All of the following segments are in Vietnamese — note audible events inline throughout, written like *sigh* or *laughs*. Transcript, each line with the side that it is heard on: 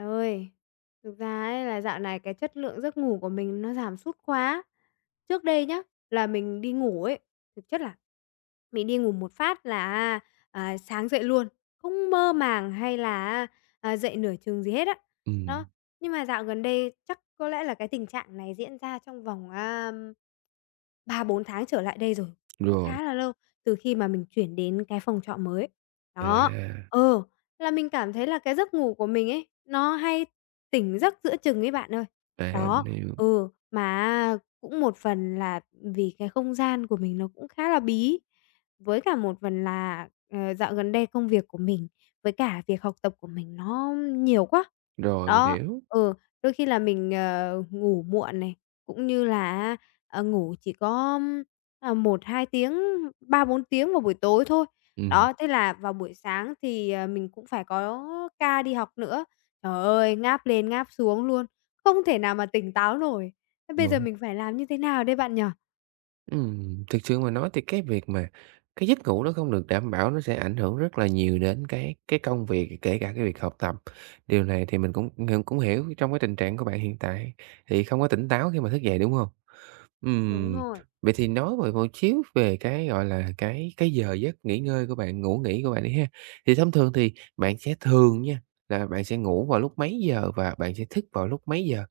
left: Ơi, thực ra ấy là dạo này cái chất lượng giấc ngủ của mình nó giảm sút quá. Trước đây nhá, là mình đi ngủ ấy, thực chất là mình đi ngủ một phát là, sáng dậy luôn, không mơ màng hay là dậy nửa chừng gì hết á. Đó,
right: Ừm,
left: nhưng mà dạo gần đây chắc có lẽ là cái tình trạng này diễn ra trong vòng, à, ba bốn tháng trở lại đây rồi, cũng
right: rồi,
left: khá là lâu, từ khi mà mình chuyển đến cái phòng trọ mới. Đó,
right: à,
left: ờ, là mình cảm thấy là cái giấc ngủ của mình ấy, nó hay tỉnh giấc giữa chừng ấy bạn ơi.
right: à,
left: Đó,
right: mình hiểu,
left: mà cũng một phần là vì cái không gian của mình nó cũng khá là bí, với cả một phần là, dạo gần đây công việc của mình, với cả việc học tập của mình nó nhiều quá.
right: rồi, mình
left: Đó,
right: hiểu,
left: ừ, đôi khi là mình, ngủ muộn này, cũng như là ngủ chỉ có, 1-2 tiếng, ba bốn tiếng vào buổi tối thôi.
right: ừm,
left: Đó, thế là vào buổi sáng thì, mình cũng phải có ca đi học nữa. Trời ơi, ngáp lên ngáp xuống luôn, không thể nào mà tỉnh táo nổi. Thế bây giờ
right: đúng.
left: mình phải làm như thế nào đây bạn nhở?
right: Thực sự mà nói thì cái việc mà cái giấc ngủ nó không được đảm bảo nó sẽ ảnh hưởng rất là nhiều đến cái công việc, kể cả cái việc học tập. Điều này thì mình cũng hiểu trong cái tình trạng của bạn hiện tại, thì không có tỉnh táo khi mà thức dậy, đúng hông?
left: Đúng
right: Ừm,
left: rồi.
right: vậy thì nói về một xíu về cái, gọi là, cái giờ giấc nghỉ ngơi của bạn, ngủ nghỉ của bạn đi ha. Thì thông thường thì bạn sẽ thường nha, là bạn sẽ ngủ vào lúc mấy giờ và bạn sẽ thức vào lúc mấy giờ?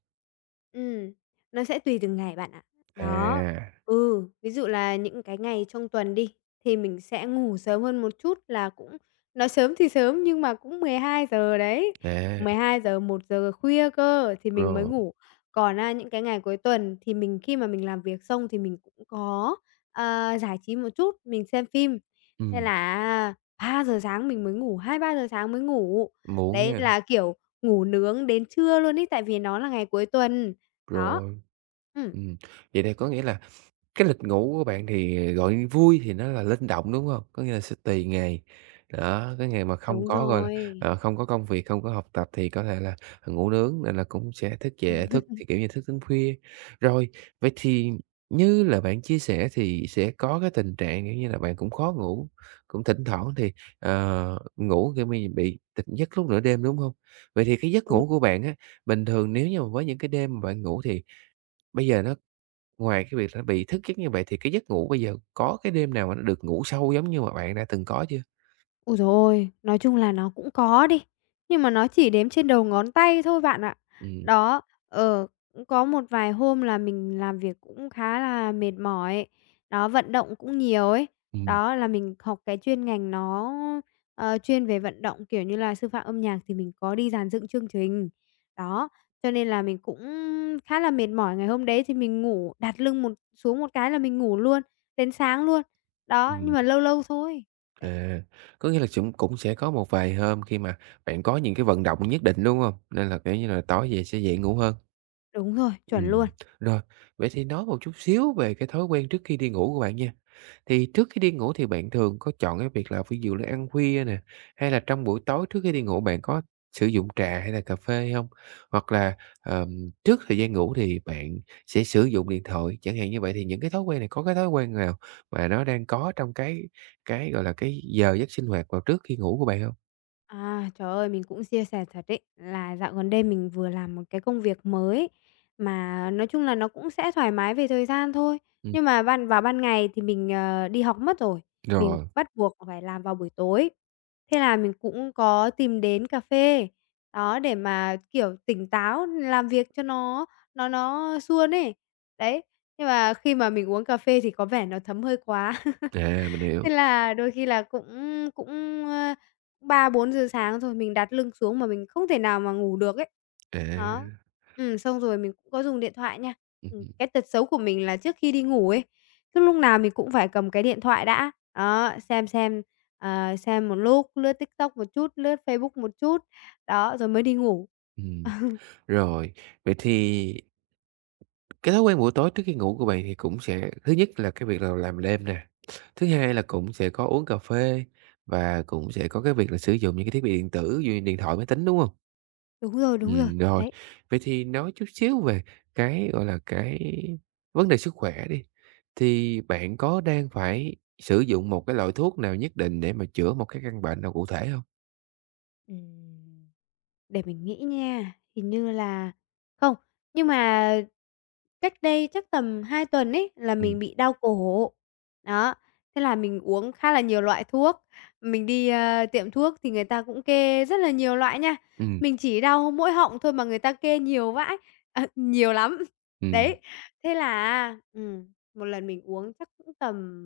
left: Ừm, nó sẽ tùy từng ngày bạn ạ. Đó,
right: À,
left: ví dụ là những cái ngày trong tuần đi, thì mình sẽ ngủ sớm hơn một chút là cũng nói sớm thì sớm nhưng mà cũng mười hai giờ đấy,
right: à,
left: mười hai giờ một giờ khuya cơ thì mình mới
right: rồi,
left: ngủ. Còn, những cái ngày cuối tuần thì mình khi mà mình làm việc xong thì mình cũng có, giải trí một chút, mình xem phim, nên
right: ừm,
left: là á ba giờ sáng mình mới ngủ, hai ba giờ sáng mới ngủ.
right: muộn
left: Đấy
right: nha,
left: là, kiểu, ngủ nướng đến trưa luôn ấy, tại vì nó là ngày cuối tuần. Đó.
right: rồi,
left: Ừm,
right: ừm, vậy thì có nghĩa là cái lịch ngủ của bạn thì, gọi, vui thì nó là linh động, đúng hông? Có nghĩa là sẽ tùy ngày, đó, cái ngày mà không
left: đúng
right: có, gọi là,
left: rồi,
right: ờ, không có công việc, không có học tập thì có thể là ngủ nướng nên là cũng sẽ thức trễ, thức thì, kiểu như, thức đến khuya. Rồi, vậy thì như là bạn chia sẻ thì sẽ có cái tình trạng, kiểu như là, bạn cũng khó ngủ, cũng thỉnh thoảng thì, ờ, ngủ, kiểu, bị tỉnh giấc lúc nửa đêm, đúng hông? Vậy thì cái giấc
left: đúng
right: ngủ của bạn á, bình thường nếu như mà với những cái đêm mà bạn ngủ thì bây giờ nó, ngoài cái việc là nó bị thức giấc như vậy thì cái giấc ngủ bây giờ có cái đêm nào mà nó được ngủ sâu giống như mà bạn đã từng có chưa?
left: Ôi giời ôi! Nói chung là nó cũng có đi, nhưng mà nó chỉ đếm trên đầu ngón tay thôi bạn ạ.
right: Ừm,
left: Đó, ờ, cũng có một vài hôm là mình làm việc cũng khá là mệt mỏi, đó, vận động cũng nhiều ấy.
right: ừm,
left: Đó, là mình học cái chuyên ngành nó, chuyên về vận động, kiểu như là, sư phạm âm nhạc thì mình có đi dàn dựng chương trình. Đó, cho nên là mình cũng khá là mệt mỏi, ngày hôm đấy thì mình ngủ đặt lưng một xuống một cái là mình ngủ luôn, đến sáng luôn. Đó,
right: ừm,
left: nhưng mà lâu lâu thôi.
right: à, có nghĩa là chúng cũng sẽ có một vài hôm khi mà bạn có những cái vận động nhất định, đúng không? Nên là, kiểu như là, tối về sẽ dễ ngủ hơn.
left: Đúng rồi, chuẩn luôn.
right: Ừm, rồi, vậy thì nói một chút xíu về cái thói quen trước khi đi ngủ của bạn nha. Thì trước khi đi ngủ thì bạn thường có chọn cái việc là ví dụ là ăn khuya nè, hay là trong buổi tối trước khi đi ngủ bạn có sử dụng trà hay là cà phê không? Hoặc là, trước thời gian ngủ thì bạn sẽ sử dụng điện thoại, chẳng hạn như vậy, thì những cái thói quen này có cái thói quen nào mà nó đang có trong cái, gọi là, cái giờ giấc sinh hoạt vào trước khi ngủ của bạn không?
left: À, trời ơi, mình cũng chia sẻ thật ấy, là dạo gần đây mình vừa làm một cái công việc mới, mà nói chung là nó cũng sẽ thoải mái về thời gian thôi.
right: Ừm,
left: Nhưng mà vào ban ngày thì mình, đi học mất rồi, mình
right: rồi,
left: bắt buộc phải làm vào buổi tối. Thế là mình cũng có tìm đến cà phê, đó, để mà, kiểu, tỉnh táo làm việc cho nó suôn ấy. Đấy, nhưng mà khi mà mình uống cà phê thì có vẻ nó thấm hơi quá. *laughs*
right: à, mình hiểu,
left: Thế là đôi khi là cũng cũng, ơ, ba bốn giờ sáng rồi mình đặt lưng xuống mà mình không thể nào mà ngủ được ấy.
right: à,
left: Đó. Xong rồi mình cũng có dùng điện thoại nha.
right: hưm,
left: Cái tật xấu của mình là trước khi đi ngủ ấy, cứ lúc nào mình cũng phải cầm cái điện thoại đã. Đó, xem, xem một lúc, lướt TikTok một chút, lướt Facebook một chút, đó, rồi mới đi ngủ.
right: ừm.
left: *laughs* Ờ,
right: Rồi, vậy thì cái thói quen buổi tối trước khi ngủ của bạn thì cũng sẽ thứ nhất là cái việc là làm đêm nè, thứ hai là cũng sẽ có uống cà phê và cũng sẽ có cái việc là sử dụng những cái thiết bị điện tử như điện thoại, máy tính, đúng không?
left: Đúng rồi, đúng rồi,
right: Rồi,
left: đấy.
right: vậy thì nói chút xíu về cái, gọi là, cái vấn đề sức khỏe đi, thì bạn có đang phải sử dụng một cái loại thuốc nào nhất định để mà chữa một cái căn bệnh nào cụ thể không?
left: Ừm. Để mình nghĩ nha, hình như là không, nhưng mà cách đây chắc tầm 2 tuần ấy là mình
right: Ừm,
left: bị đau cổ. Đó, thế là mình uống khá là nhiều loại thuốc. Mình đi, tiệm thuốc thì người ta cũng kê rất là nhiều loại nha.
right: ừm,
left: Mình chỉ đau mỗi họng thôi mà người ta kê nhiều vãi, nhiều lắm. *laughs*
right: ừm,
left: Đấy, thế là á một lần mình uống chắc cũng tầm,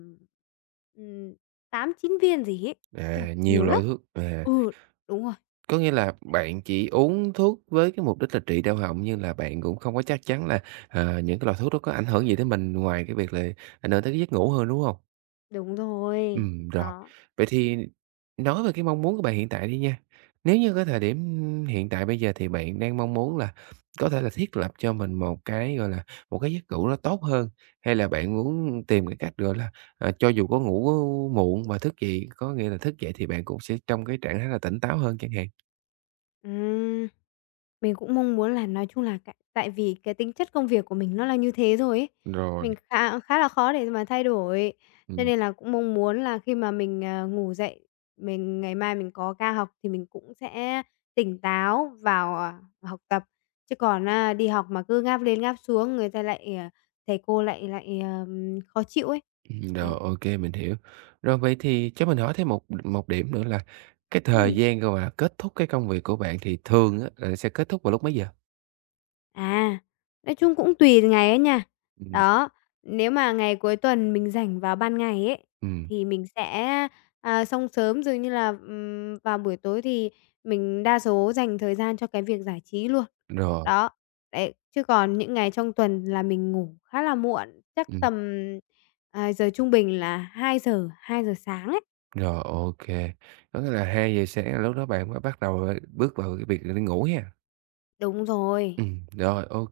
left: ừm, 8-9 viên gì ấy. Ôi,
right: à, nhiều
left: nhiều
right: loại
left: lắm.
right: thuốc, à.
left: Ừ, đúng rồi.
right: Có nghĩa là bạn chỉ uống thuốc với cái mục đích là trị đau họng, nhưng là bạn cũng không có chắc chắn là, ờ, những cái loại thuốc đó có ảnh hưởng gì tới mình ngoài cái việc là ảnh hưởng tới cái giấc ngủ hơn, đúng không?
left: Đúng rồi,
right: Rồi.
left: đó,
right: Vậy thì nói về cái mong muốn của bạn hiện tại đi nha. Nếu như cái thời điểm hiện tại bây giờ thì bạn đang mong muốn là có thể là thiết lập cho mình một cái, gọi là, một cái giấc ngủ nó tốt hơn, hay là bạn muốn tìm cái cách, gọi là, ờ, cho dù có ngủ muộn và thức dậy, có nghĩa là thức dậy thì bạn cũng sẽ trong cái trạng thái là tỉnh táo hơn chẳng hạn?
left: ừm. Mình cũng mong muốn là nói chung là tại tại vì cái tính chất công việc của mình nó là như thế rồi ấy,
right: Rồi.
left: mình khá khá là khó để mà thay đổi, cho
right: Ừm,
left: nên là cũng mong muốn là khi mà mình, ngủ dậy, mình ngày mai mình có ca học thì mình cũng sẽ tỉnh táo vào, học tập. Chứ còn á, đi học mà cứ ngáp lên ngáp xuống, người ta lại, thầy cô lại lại, khó chịu ấy.
right: rồi,
left: Đó,
right: ô mình hiểu. Rồi vậy thì cho mình hỏi thêm một một điểm nữa là cái thời
left: ừm.
right: gian, gọi là, kết thúc cái công việc của bạn thì thường á là sẽ kết thúc vào lúc mấy giờ?
left: À, nói chung cũng tùy ngày ấy nha.
right: Ừm,
left: Đó, nếu mà ngày cuối tuần mình rảnh vào ban ngày ấy,
right: ừm,
left: thì mình sẽ, xong sớm, dường như là, vào buổi tối thì mình đa số dành thời gian cho cái việc giải trí luôn.
right: rồi,
left: Đó, đấy, chứ còn những ngày trong tuần là mình ngủ khá là muộn, chắc
right: ừm,
left: tầm, giờ trung bình là hai giờ sáng ấy.
right: rồi, ok. Có nghĩa là 2 giờ sáng là lúc đó bạn mới bắt đầu, ờ, bước vào cái việc đi ngủ ha?
left: Đúng rồi.
right: Ừ, rồi, ok.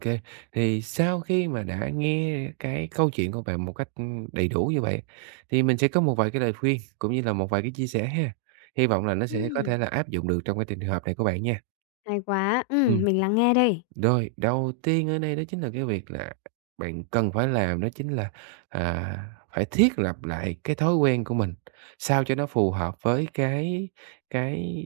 right: Thì sau khi mà đã nghe cái câu chuyện của bạn một cách, đầy đủ như vậy, thì mình sẽ có một vài cái lời khuyên cũng như là một vài cái chia sẻ ha. Hy vọng là nó sẽ có
left: Ừm.
right: thể là áp dụng được trong cái tình hợp này của bạn nha.
left: Hay quá.
right: Ừm,
left: Mình lắng nghe đây.
right: rồi, đầu tiên ở đây đó chính là cái việc là bạn cần phải làm đó chính là, à, phải thiết lập lại cái thói quen của mình, sao cho nó phù hợp với cái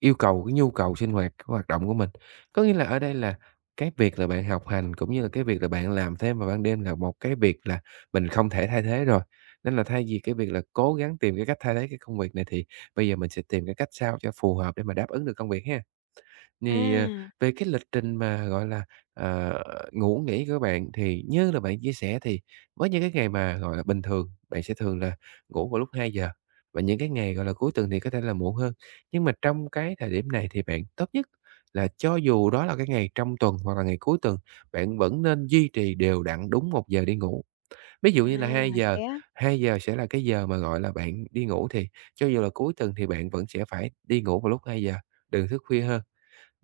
right: yêu cầu, cái nhu cầu sinh hoạt, cái hoạt động của mình. Có nghĩa là ở đây là cái việc là bạn học hành cũng như là cái việc là bạn làm thêm vào ban đêm là một cái việc là mình không thể thay thế rồi, nên là thay vì cái việc là cố gắng tìm cái cách thay thế cái công việc này thì bây giờ mình sẽ tìm cái cách sao cho phù hợp để mà đáp ứng được công việc ha.
left: À,
right: Thì, ờ, về cái lịch trình mà, gọi là, ờ, ngủ nghỉ của bạn thì như là bạn chia sẻ thì với những cái ngày mà, gọi là, bình thường, bạn sẽ thường là ngủ vào lúc 2 giờ và những cái ngày, gọi là, cuối tuần thì có thể là muộn hơn. Nhưng mà trong cái thời điểm này thì bạn tốt nhất là cho dù đó là cái ngày trong tuần hoặc là ngày cuối tuần, bạn vẫn nên duy trì đều đặn đúng một giờ đi ngủ. Ví dụ như là hai
left: à,
right: giờ
left: thế
right: hai giờ sẽ là cái giờ mà, gọi là, bạn đi ngủ thì cho dù là cuối tuần thì bạn vẫn sẽ phải đi ngủ vào lúc 2 giờ, đừng thức khuya hơn.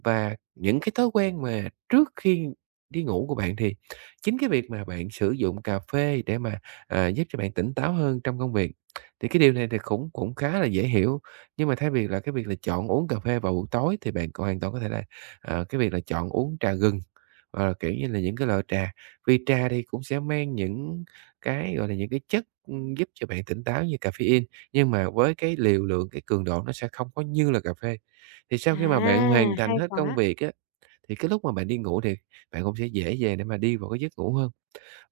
right: Và những cái thói quen mà trước khi đi ngủ của bạn thì chính cái việc mà bạn sử dụng cà phê để mà, à, giúp cho bạn tỉnh táo hơn trong công việc, thì cái điều này thì cũng cũng khá là dễ hiểu. Nhưng mà thay vì là cái việc là chọn uống cà phê vào buổi tối thì bạn còn hoàn toàn có thể là, ờ, cái việc là chọn uống trà gừng, hoặc là, kiểu như là, những cái loại trà, vì trà thì cũng sẽ mang những cái, gọi là, những cái chất, giúp cho bạn tỉnh táo như caffeine, nhưng mà với cái liều lượng, cái cường độ nó sẽ không có như là cà phê. Thì sau khi mà bạn
left: À,
right: hoàn thành
left: hay
right: hết công
left: quá!
right: việc á, thì cái lúc mà bạn đi ngủ thì bạn cũng sẽ dễ dàng để mà đi vào cái giấc ngủ hơn.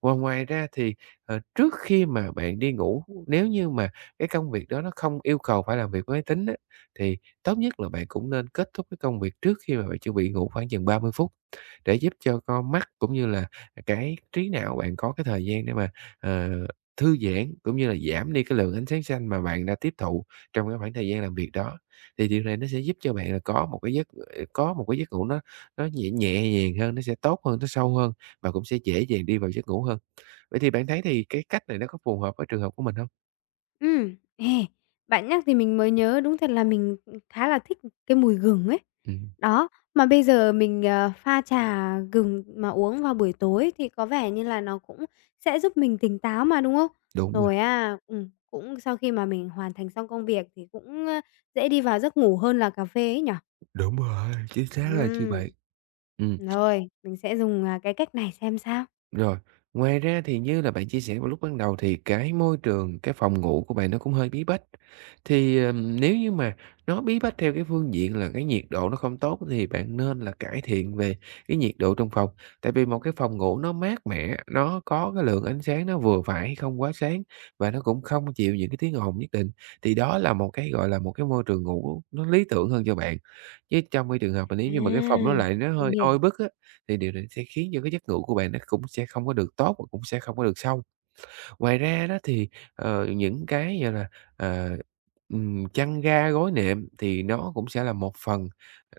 right: Và ngoài ra thì, ờ, trước khi mà bạn đi ngủ, nếu như mà cái công việc đó nó không yêu cầu phải làm việc với máy tính á, thì tốt nhất là bạn cũng nên kết thúc cái công việc trước khi mà bạn chuẩn bị ngủ khoảng chừng 30 phút, để giúp cho con mắt cũng như là cái trí não bạn có cái thời gian để mà, ờ, thư giãn, cũng như là giảm đi cái lượng ánh sáng xanh mà bạn đã tiếp thụ trong cái khoảng thời gian làm việc đó. Thì điều này nó sẽ giúp cho bạn là có một cái giấc ngủ nó nhẹ nhẹ nhàng hơn, nó sẽ tốt hơn, nó sâu hơn và cũng sẽ dễ dàng đi vào giấc ngủ hơn. Vậy thì bạn thấy thì cái cách này nó có phù hợp với trường hợp của mình không?
left: Ừ, ê, bạn nhắc thì mình mới nhớ, đúng thật là mình, khá là thích cái mùi gừng ấy.
right: Ừm.
left: Đó, mà bây giờ mình, pha trà gừng mà uống vào buổi tối thì có vẻ như là nó cũng sẽ giúp mình tỉnh táo mà, đúng không?
right: Đúng rồi,
left: Rồi à, cũng sau khi mà mình hoàn thành xong công việc thì cũng, dễ đi vào giấc ngủ hơn là cà phê ấy nhỉ?
right: đúng rồi, chính xác là như
left: Ừm.
right: vậy. Ừm.
left: Rồi, mình sẽ dùng, cái cách này xem sao.
right: Rồi, ngoài ra thì như là bạn chia sẻ vào lúc ban đầu thì cái môi trường, cái phòng ngủ của bạn nó cũng hơi bí bách. Thì, nếu như mà nó bí bách theo cái phương diện là cái nhiệt độ nó không tốt thì bạn nên là cải thiện về cái nhiệt độ trong phòng. Tại vì một cái phòng ngủ nó mát mẻ, nó có cái lượng ánh sáng nó vừa phải, không quá sáng và nó cũng không chịu những cái tiếng ồn nhất định, thì đó là một cái, gọi là, một cái môi trường ngủ nó lý tưởng hơn cho bạn. Chứ trong cái trường hợp mà
left: À,
right: nếu như mà cái phòng nó lại nó hơi
left: mình hiểu.
right: oi bức á, thì điều này sẽ khiến cho cái giấc ngủ của bạn nó cũng sẽ không có được tốt và cũng sẽ không có được sâu. Ngoài ra đó thì, ờ, những cái, gọi là, ờ, chăn ga gối nệm thì nó cũng sẽ là một phần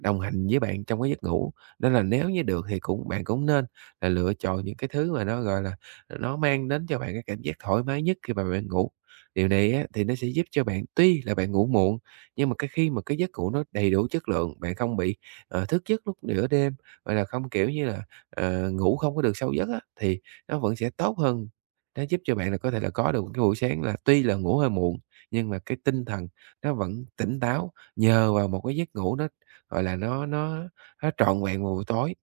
right: đồng hành với bạn trong cái giấc ngủ. Nên là nếu như được thì cũng bạn cũng nên là lựa chọn những cái thứ mà nó, gọi là, nó mang đến cho bạn cái cảm giác thoải mái nhất khi mà bạn ngủ. Điều này á thì nó sẽ giúp cho bạn tuy là bạn ngủ muộn, nhưng mà cái khi mà cái giấc ngủ nó đầy đủ chất lượng, bạn không bị, ờ, thức giấc lúc nửa đêm, gọi là, không, kiểu như là, ờ, ngủ không có được sâu giấc á, thì nó vẫn sẽ tốt hơn, nó giúp cho bạn là có thể là có được một cái buổi sáng là tuy là ngủ hơi muộn, nhưng mà cái tinh thần nó vẫn tỉnh táo nhờ vào một cái giấc ngủ nó, gọi là, nó trọn vẹn vào buổi tối.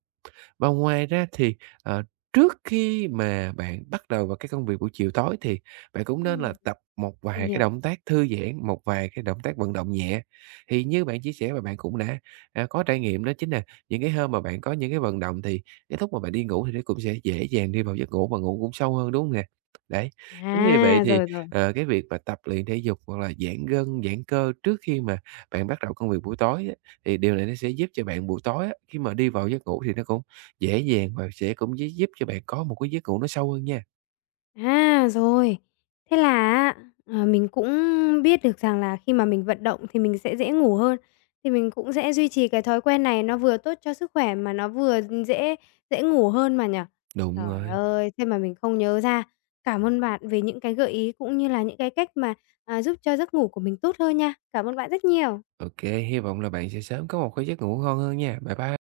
right: Và ngoài ra thì, ờ, trước khi mà bạn bắt đầu vào cái công việc buổi chiều tối thì bạn cũng nên là
left: Ừm,
right: tập một vài
left: mình
right: cái
left: hiểu.
right: động tác thư giãn, một vài cái động tác vận động nhẹ. Thì như bạn chia sẻ và bạn cũng đã, à, có trải nghiệm đó chính là những cái hôm mà bạn có những cái vận động thì cái lúc mà bạn đi ngủ thì nó cũng sẽ dễ dàng đi vào giấc ngủ và ngủ cũng sâu hơn, đúng không nè? Đấy, chính vì vậy
left: À,
right: thì,
left: rồi, rồi.
right: ờ, cái việc mà tập luyện thể dục hoặc là giãn gân, giãn cơ trước khi mà bạn bắt đầu công việc buổi tối á, thì điều này nó sẽ giúp cho bạn buổi tối á, khi mà đi vào giấc ngủ thì nó cũng dễ dàng và sẽ cũng giúp cho bạn có một cái giấc ngủ nó sâu hơn nha.
left: À, rồi. Thế là á, mình cũng biết được rằng là khi mà mình vận động thì mình sẽ dễ ngủ hơn, thì mình cũng sẽ duy trì cái thói quen này nó vừa tốt cho sức khỏe mà nó vừa dễ dễ ngủ hơn mà nhỉ?
right: Đúng
left: Trời
right: rồi,
left: ơi, thế mà mình không nhớ ra. Cảm ơn bạn về những cái gợi ý cũng như là những cái cách mà, giúp cho giấc ngủ của mình tốt hơn nha. Cảm ơn bạn rất nhiều.
right: ok, hy vọng là bạn sẽ sớm có một cái giấc ngủ ngon hơn nha. Bye bye.